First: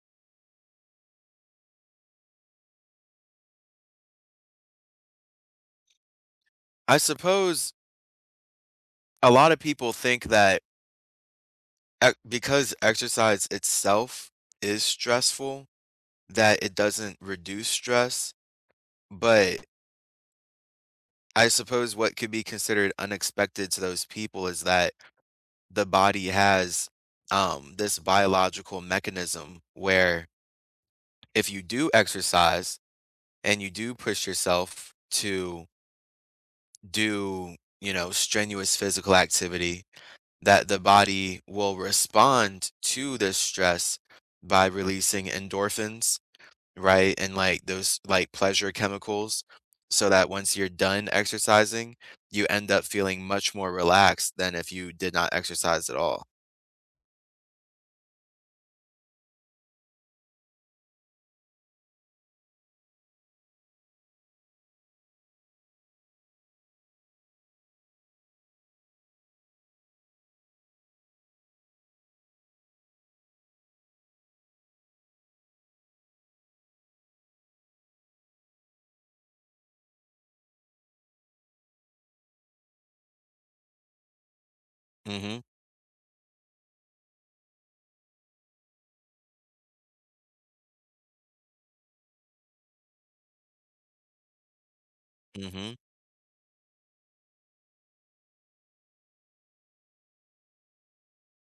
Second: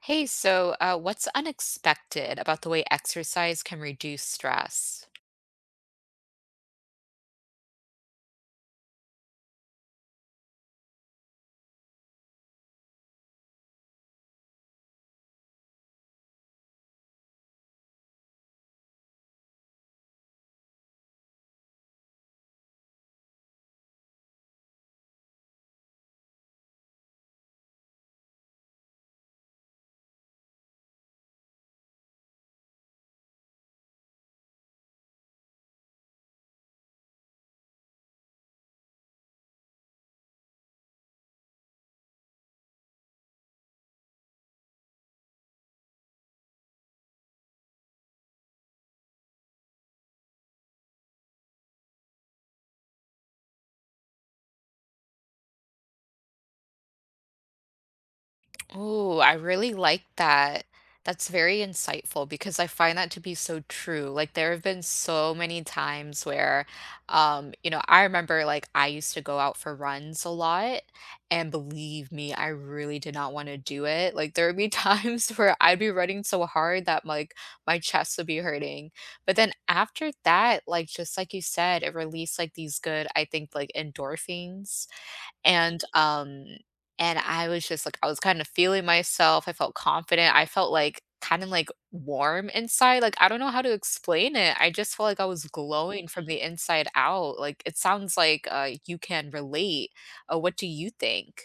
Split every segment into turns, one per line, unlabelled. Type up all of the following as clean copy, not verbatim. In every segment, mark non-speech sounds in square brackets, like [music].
Hey, what's unexpected about the way exercise can reduce stress?
I suppose a lot of people think that ec because exercise itself is stressful, that it doesn't reduce stress, but I suppose what could be considered unexpected to those people is that the body has this biological mechanism where if you do exercise and you do push yourself to do strenuous physical activity, that the body will respond to this stress by releasing endorphins, right? And like those like pleasure chemicals. So that once you're done exercising, you end up feeling much more relaxed than if you did not exercise at all.
Oh, I really like that. That's very insightful because I find that to be so true. Like there have been so many times where I remember like I used to go out for runs a lot and believe me, I really did not want to do it. Like there would be [laughs] times where I'd be running so hard that like my chest would be hurting. But then after that, like just like you said, it released like these good, I think like endorphins
Hmm.
and, um, and I was just like I was kind of feeling myself. I felt confident. I felt like kind of like warm inside. Like I don't know how to explain it. I just felt like I was
Hmm.
glowing from the inside out. Like it sounds like you can relate. What do you think?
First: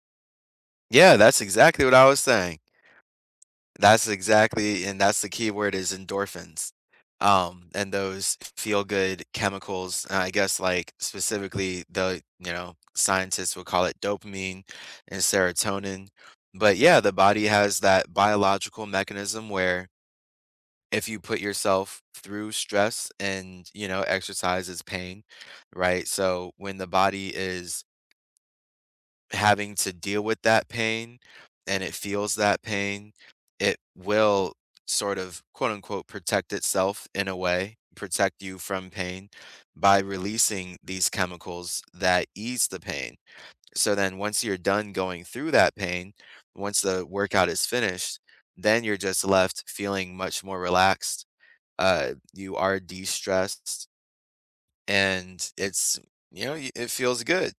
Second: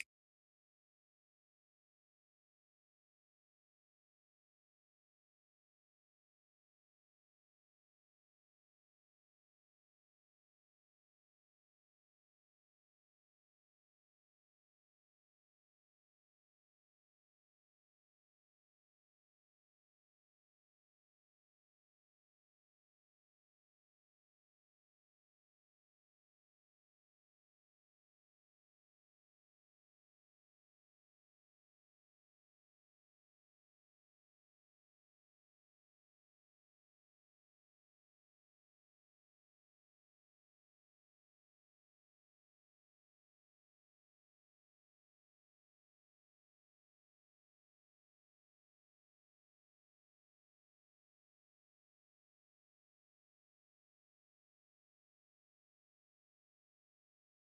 Yeah, that's exactly what I was saying. That's exactly, and that's the key word is endorphins, and those feel-good chemicals, and I guess, like, specifically, scientists would call it dopamine and serotonin, but, yeah, the body has that biological mechanism where if you put yourself through stress and, you know, exercise is pain, right? So, when the body is having to deal with that pain and it feels that pain, it will sort of quote unquote protect itself in a way, protect you from pain by releasing these chemicals that ease the pain. So then once you're done going through that pain, once the workout is finished, then you're just left feeling much more relaxed. You are de stressed and it's, you know, y- it feels good.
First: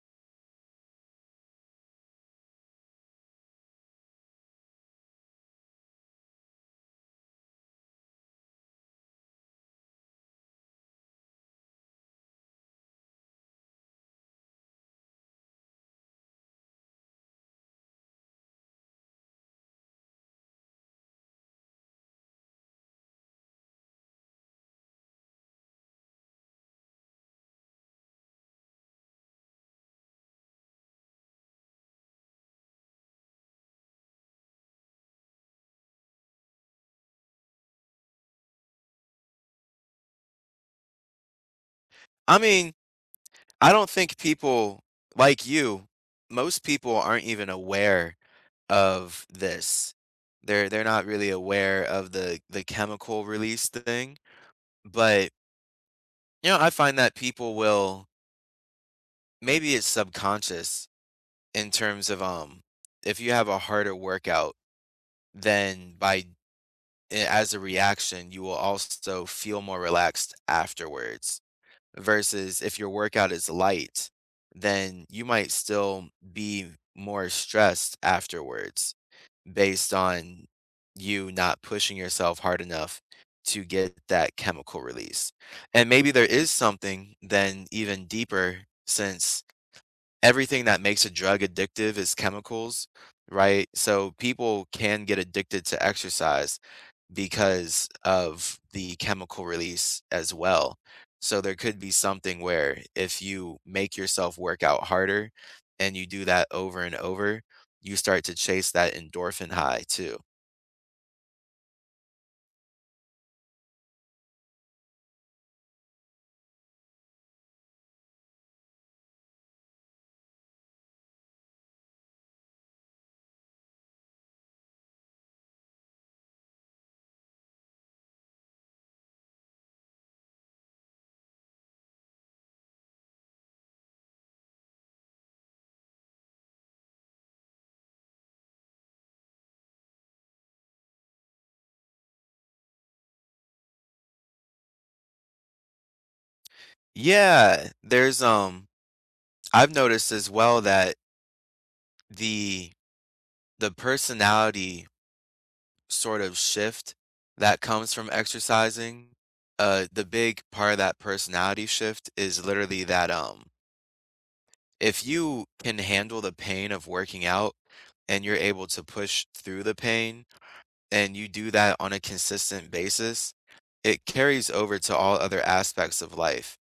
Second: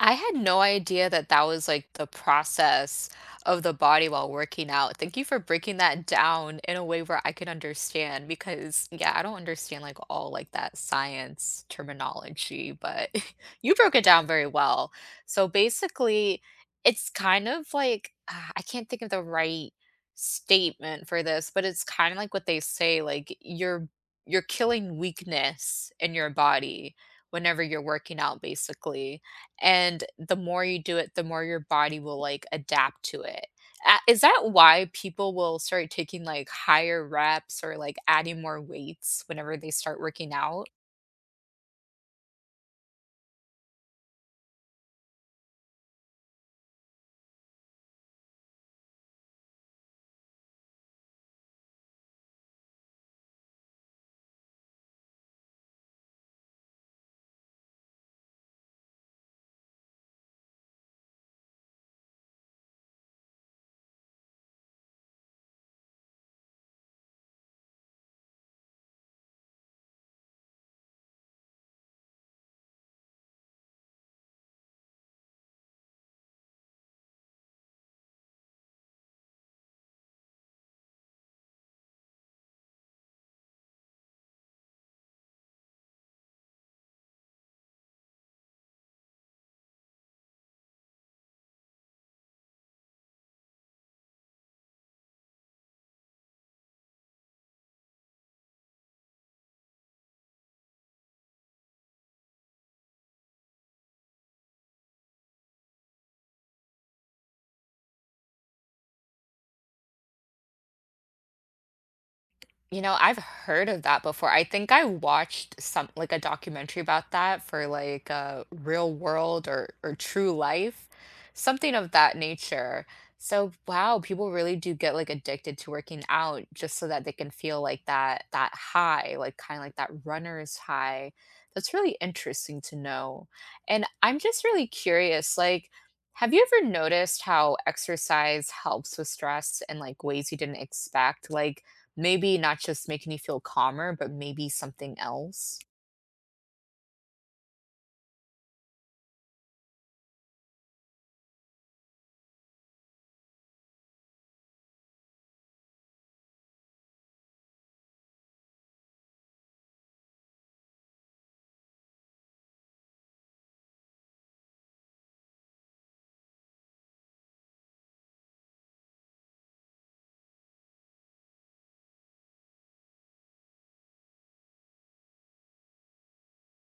I had no idea that that was like the process of the body while working out. Thank you for breaking that down in a way where I can understand because yeah, I don't understand like all like that science terminology, but [laughs] you broke it down very well. So basically, it's kind of like I can't think of the right statement for this, but it's kind of like what they say like you're killing weakness in your body whenever you're working out basically and the more you do it, the more your body will, like, adapt to it. A is that why people will start taking, like, higher reps or, like, adding more weights whenever they start working out?
I mean, I don't think people like you, most people aren't even aware of this. They're not really aware of the chemical release thing, but, you know, I find that people will maybe it's subconscious in terms of, if you have a harder workout, then as a reaction, you will also feel more relaxed afterwards, versus if your workout is light, then you might still be more stressed afterwards based on you not pushing yourself hard enough to get that chemical release. And maybe there is something then even deeper, since everything that makes a drug addictive is chemicals, right? So people can get addicted to exercise because of the chemical release as well. So there could be something where if you make yourself work out harder and you do that over and over, you start to chase that endorphin high too.
You know, I've heard of that before. I think I watched some like a documentary about that for like real world or true life, something of that nature. So wow, people really do get like addicted to working out just so that they can feel like that high, like kind of like that runner's high. That's really interesting to know. And I'm just really curious, like have you ever noticed how exercise helps with stress in like ways you didn't expect? Like, maybe not just make me feel calmer, but maybe something else?
Yeah, there's I've noticed as well that the the personality sort of shift that comes from exercising, the big part of that personality shift is literally that if you can handle the pain of working out and you're able to push through the pain and you do that on a consistent basis, it carries over to all other aspects of life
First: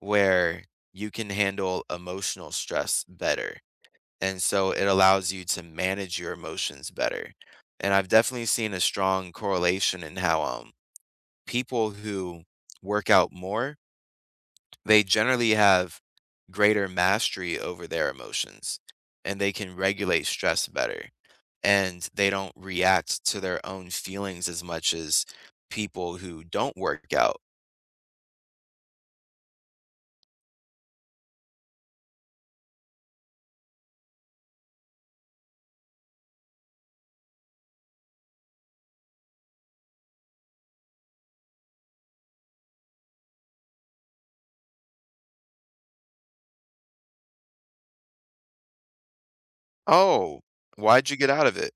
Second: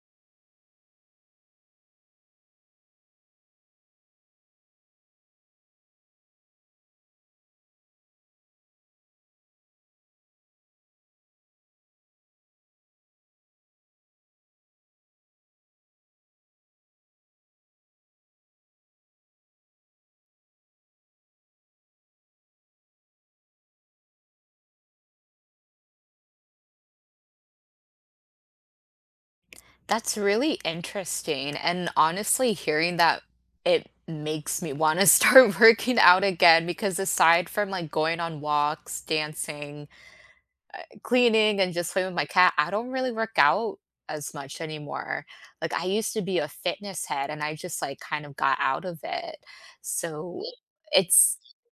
where you can handle emotional stress better. And so it allows you to manage your emotions better. And I've definitely seen a strong correlation in how people who work out more, they generally have greater mastery over their emotions and they can regulate stress better, and they don't react to their own feelings as much as people who don't work out.
That's really interesting, and honestly, hearing that, it makes me wanna [laughs] start working out again because aside from, like, going on walks, dancing, cleaning, and just playing with my cat, I don't really work out as much anymore. Like, I used to be a fitness head, and I just, like, kind of got out of it. So
Oh, why'd you get
it's
out of it?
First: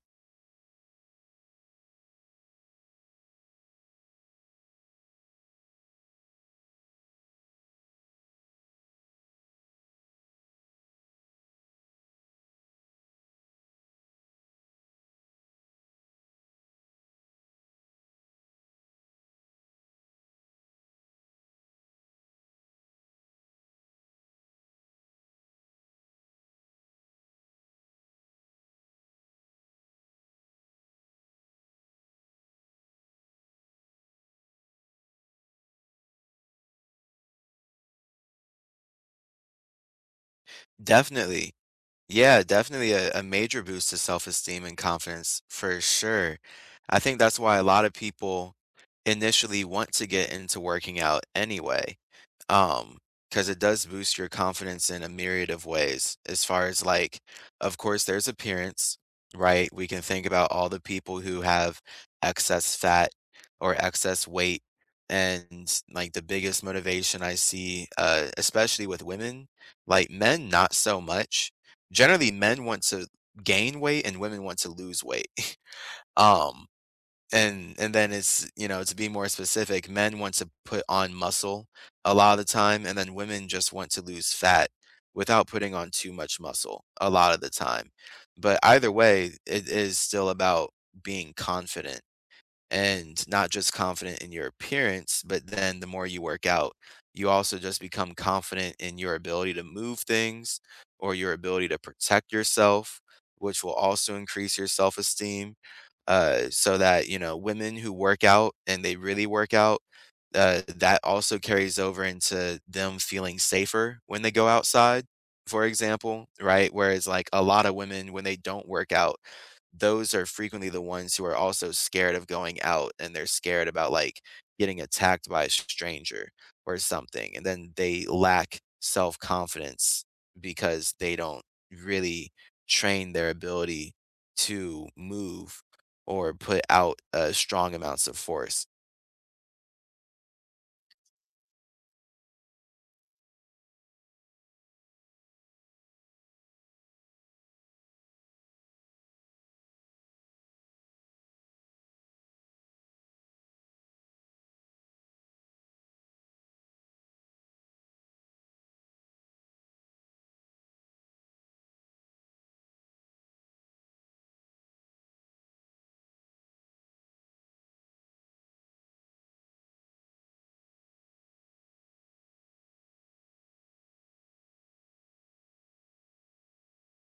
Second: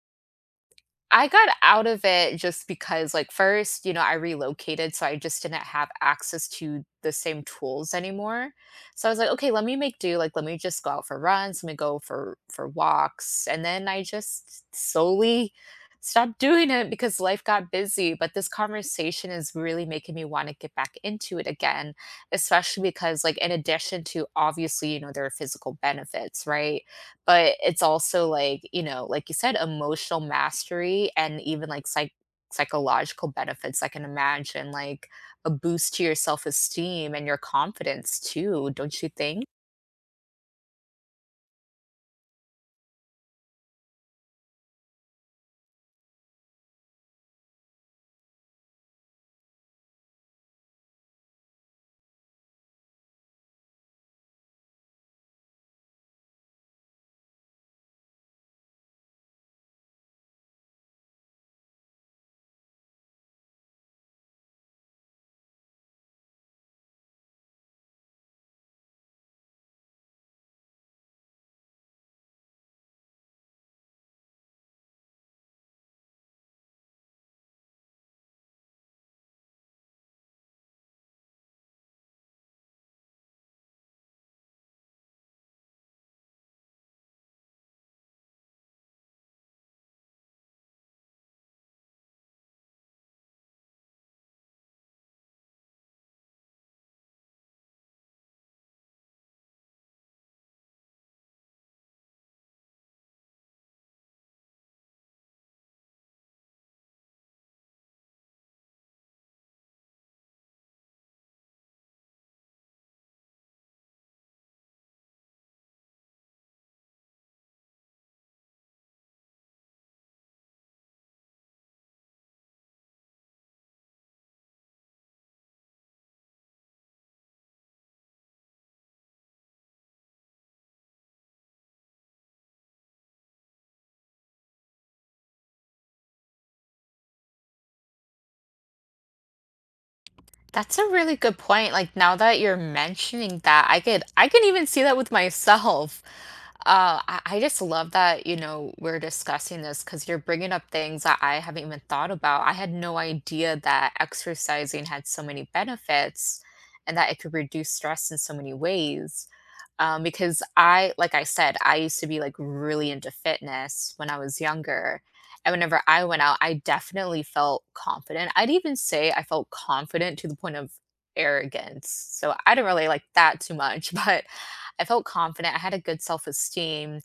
I got out of it just because, like, first, you know, I relocated, so I just didn't have access to the same tools anymore. So I was like, okay, let me make do. Like, let me just go out for runs, let me go for walks, and then I just slowly stopped [laughs] doing it because life got busy. But this conversation is really making me want to get back into it again, especially because, like, in addition to obviously, you know, there are physical benefits, right? But it's also like, you know, like you said, emotional mastery and even like psychological benefits. I can imagine like a boost to your self esteem and your confidence too, don't you think?
Definitely. Yeah, definitely a major boost to self-esteem and confidence for sure. I think that's why a lot of people initially want to get into working out anyway, um, because it does boost your confidence in a myriad of ways. As far as like, of course, there's appearance, right? We can think about all the people who have excess fat or excess weight. And like the biggest motivation I see, especially with women, like men, not so much, generally men want to gain weight and women want to lose weight. [laughs] Um, and then it's, you know, to be more specific, men want to put on muscle a lot of the time, and then women just want to lose fat without putting on too much muscle a lot of the time. But either way, it is still about being confident, and not just confident in your appearance, but then the more you work out, you also just become confident in your ability to move things or your ability to protect yourself, which will also increase your self esteem. So that, you know, women who work out and they really work out, that also carries over into them feeling safer when they go outside, for example, right? Whereas like a lot of women when they don't work out, those are frequently the ones who are also scared of going out, and they're scared about like getting attacked by a stranger or something, and then they lack self-confidence because they don't really train their ability to move or put out, strong amounts of force.
That's a really good point. Like now that you're mentioning that, I can even see that with myself. [laughs] I just love that, you know, we're discussing this because you're bringing up things that I haven't even thought about. I had no idea that exercising had so many benefits and that it could reduce stress in so many ways because like I said, I used to be like really into fitness when I was younger. And whenever I went out, I definitely felt confident. I'd even say I felt confident to the point of arrogance. So I didn't really like that too much, [laughs] but I felt confident. I had a good self esteem.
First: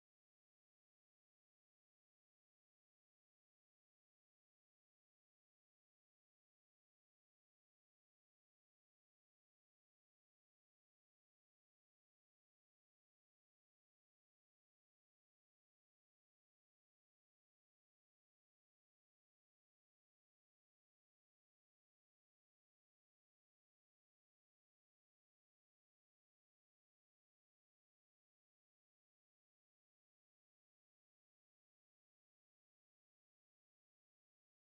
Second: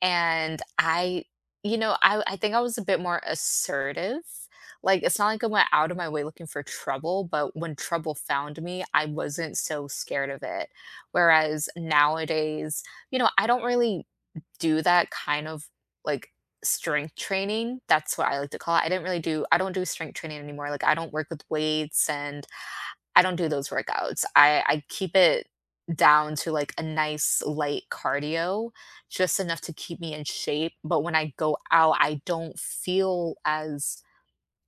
And I, you know, I think I was a bit more assertive. Like, it's not like I went out of my way looking for trouble, but when trouble found me, I wasn't so scared of it. Whereas nowadays, you know, I don't really do that kind of like strength training. That's what I like to call it. I don't do strength training anymore. Like I don't work with weights and I don't do those workouts. I keep it down to like a nice light cardio, just enough to keep me in shape, but when I go out, I don't feel as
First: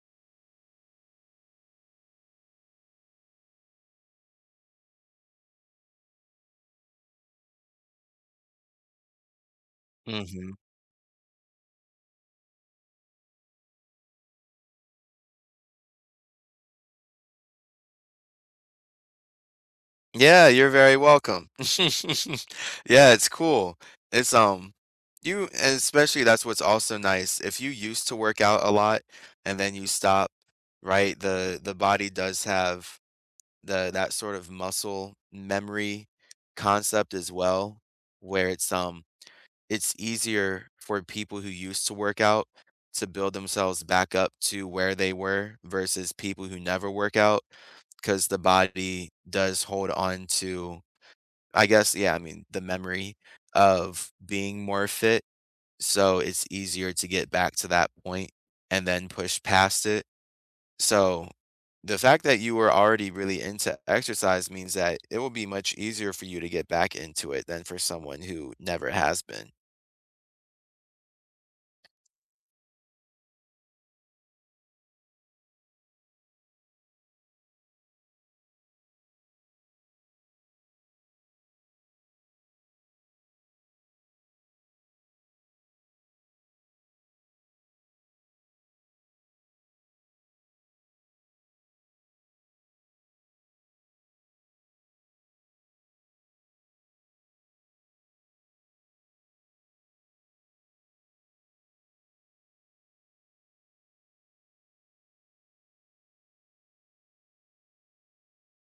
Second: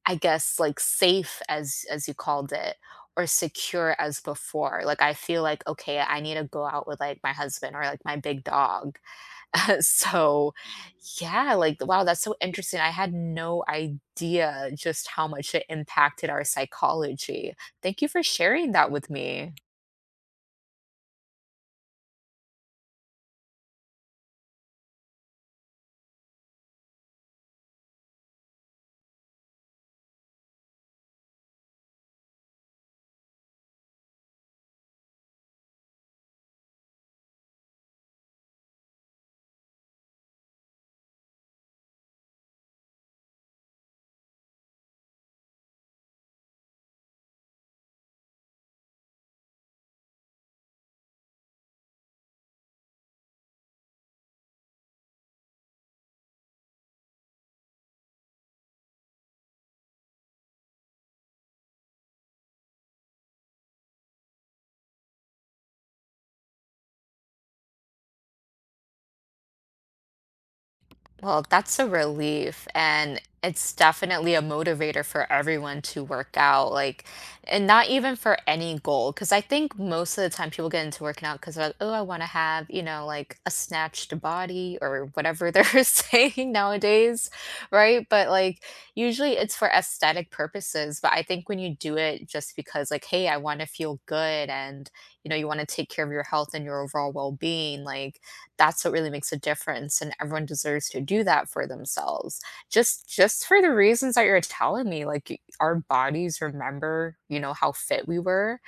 I guess, like, safe as you called it, or secure as before. Like, I feel like, "Okay, I need to go out with, like, my husband or, like, my big dog." [laughs] So,
Mhm.
yeah, like, wow, that's so interesting. I had no idea just how much it impacted our psychology. Thank you for sharing that with me.
Yeah, you're very welcome. [laughs] Yeah, it's cool. It's, um you and especially that's what's also nice, if you used to work out a lot and then you stop, right, the body does have the that sort of muscle memory concept as well, where it's easier for people who used to work out to build themselves back up to where they were versus people who never work out, because the body does hold on to, I guess, yeah, I mean, the memory of being more fit. So it's easier to get back to that point and then push past it. So the fact that you were already really into exercise means that it will be much easier for you to get back into it than for someone who never has been.
Well, that's a relief, and it's definitely a motivator for everyone to work out, like, and not even for any goal. Because I think most of the time people get into working out because they're like, oh, I want to have, you know, like a snatched body or whatever they're [laughs] saying nowadays, right? But like, usually it's for aesthetic purposes. But I think when you do it just because, like, hey, I want to feel good and, you know, you want to take care of your health and your overall well being, like, that's what really makes a difference and everyone deserves to do that for themselves just for the reasons that you're telling me like our bodies remember you know how fit we were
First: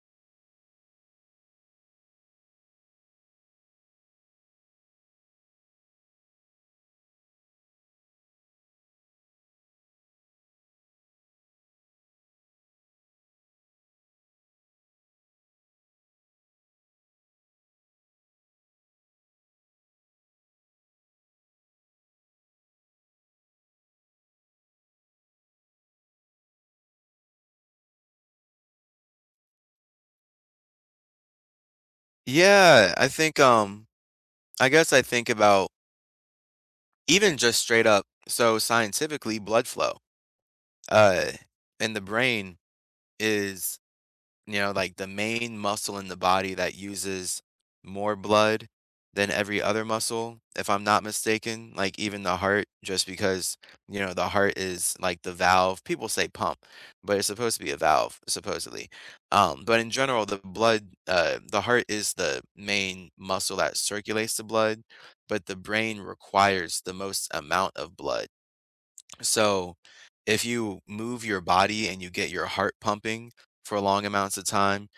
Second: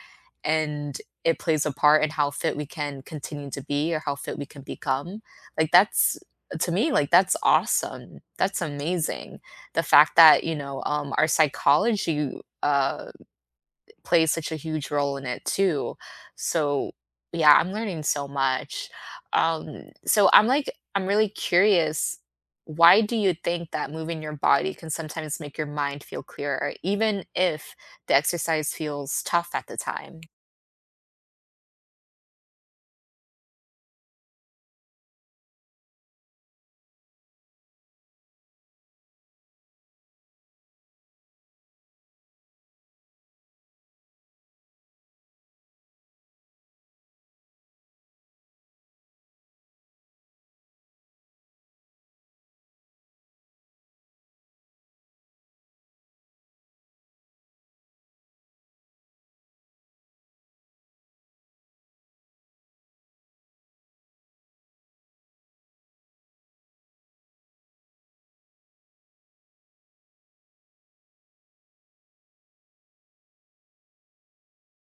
and it plays a part in how fit we can continue to be or how fit we can become like that's to me like that's awesome that's amazing the fact that our psychology uh plays such a huge role in it too. So yeah, I'm learning so much. Um, so I'm like, I'm really curious. Why do you think that moving your body can sometimes make your mind feel clearer, even if the exercise feels tough at the time?
Yeah, I think, I guess I think about even just straight up, so scientifically, blood flow, uh, in the brain is you know, like the main muscle in the body that uses more blood than every other muscle, if I'm not mistaken, like even the heart, just because, you know, the heart is like the valve. People say pump, but it's supposed to be a valve, supposedly. But in general, the heart is the main muscle that circulates the blood, but the brain requires the most amount of blood. So, if you move your body and you get your heart pumping for long amounts of time,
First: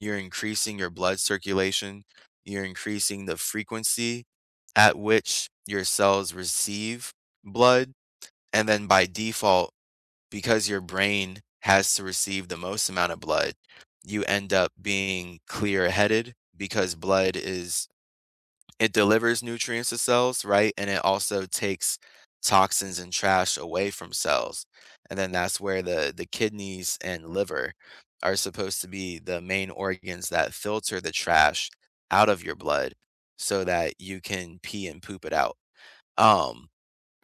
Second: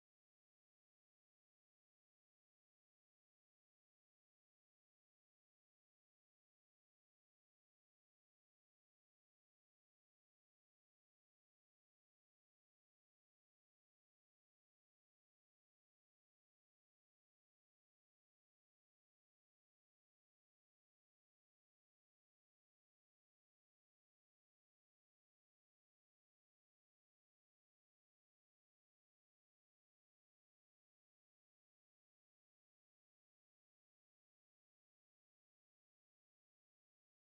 you're increasing your blood circulation, you're increasing the frequency at which your cells receive blood. And then by default, because your brain has to receive the most amount of blood, you end up being clear headed, because blood is it delivers nutrients to cells, right? And it also takes toxins and trash away from cells. And then that's where the kidneys and liver are supposed to be the main organs that filter the trash out of your blood so that you can pee and poop it out. Um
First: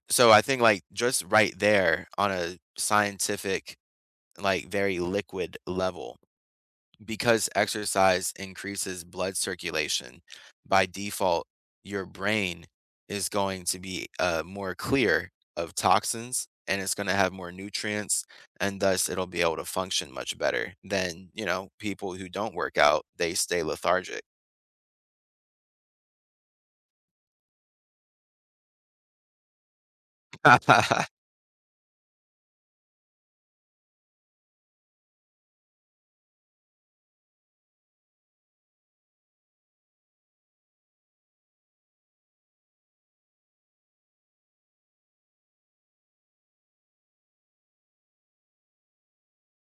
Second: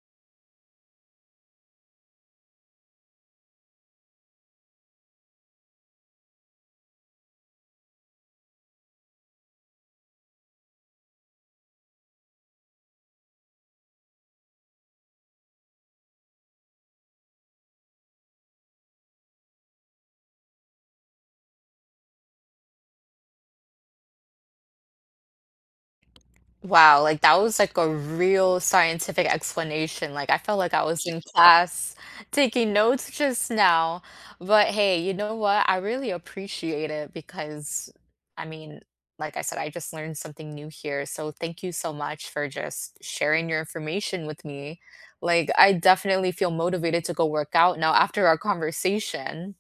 so I think like just right there on a scientific like very liquid level, because exercise increases blood circulation, by default, your brain is going to be more clear of toxins and it's going to have more nutrients, and thus it'll be able to function much better than, you know, people who don't work out, they stay lethargic.
Wow, like, that was, like, a real scientific explanation, like, I felt like I was in
[laughs]
class taking notes just now, but hey, you know what? I really appreciate it because, I mean, like I said, I just learned something new here, so thank you so much for just sharing your information with me. Like, I definitely feel motivated to go work out now after our conversation.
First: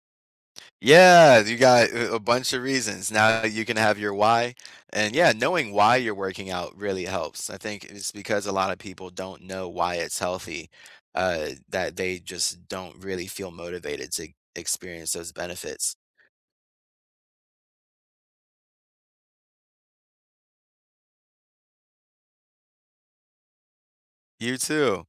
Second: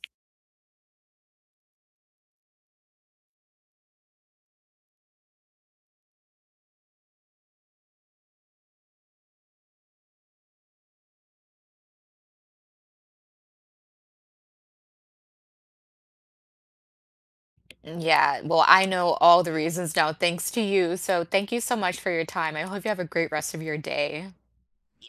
Yeah, you got a bunch of reasons. Now you can have your why. And yeah, knowing why you're working out really helps. I think it's because a lot of people don't know why it's healthy, that they just don't really feel motivated to experience those benefits.
Yeah, well, I know all the reasons now thanks to you, so thank you so much for your time. I hope you have a great rest of your day.
You too.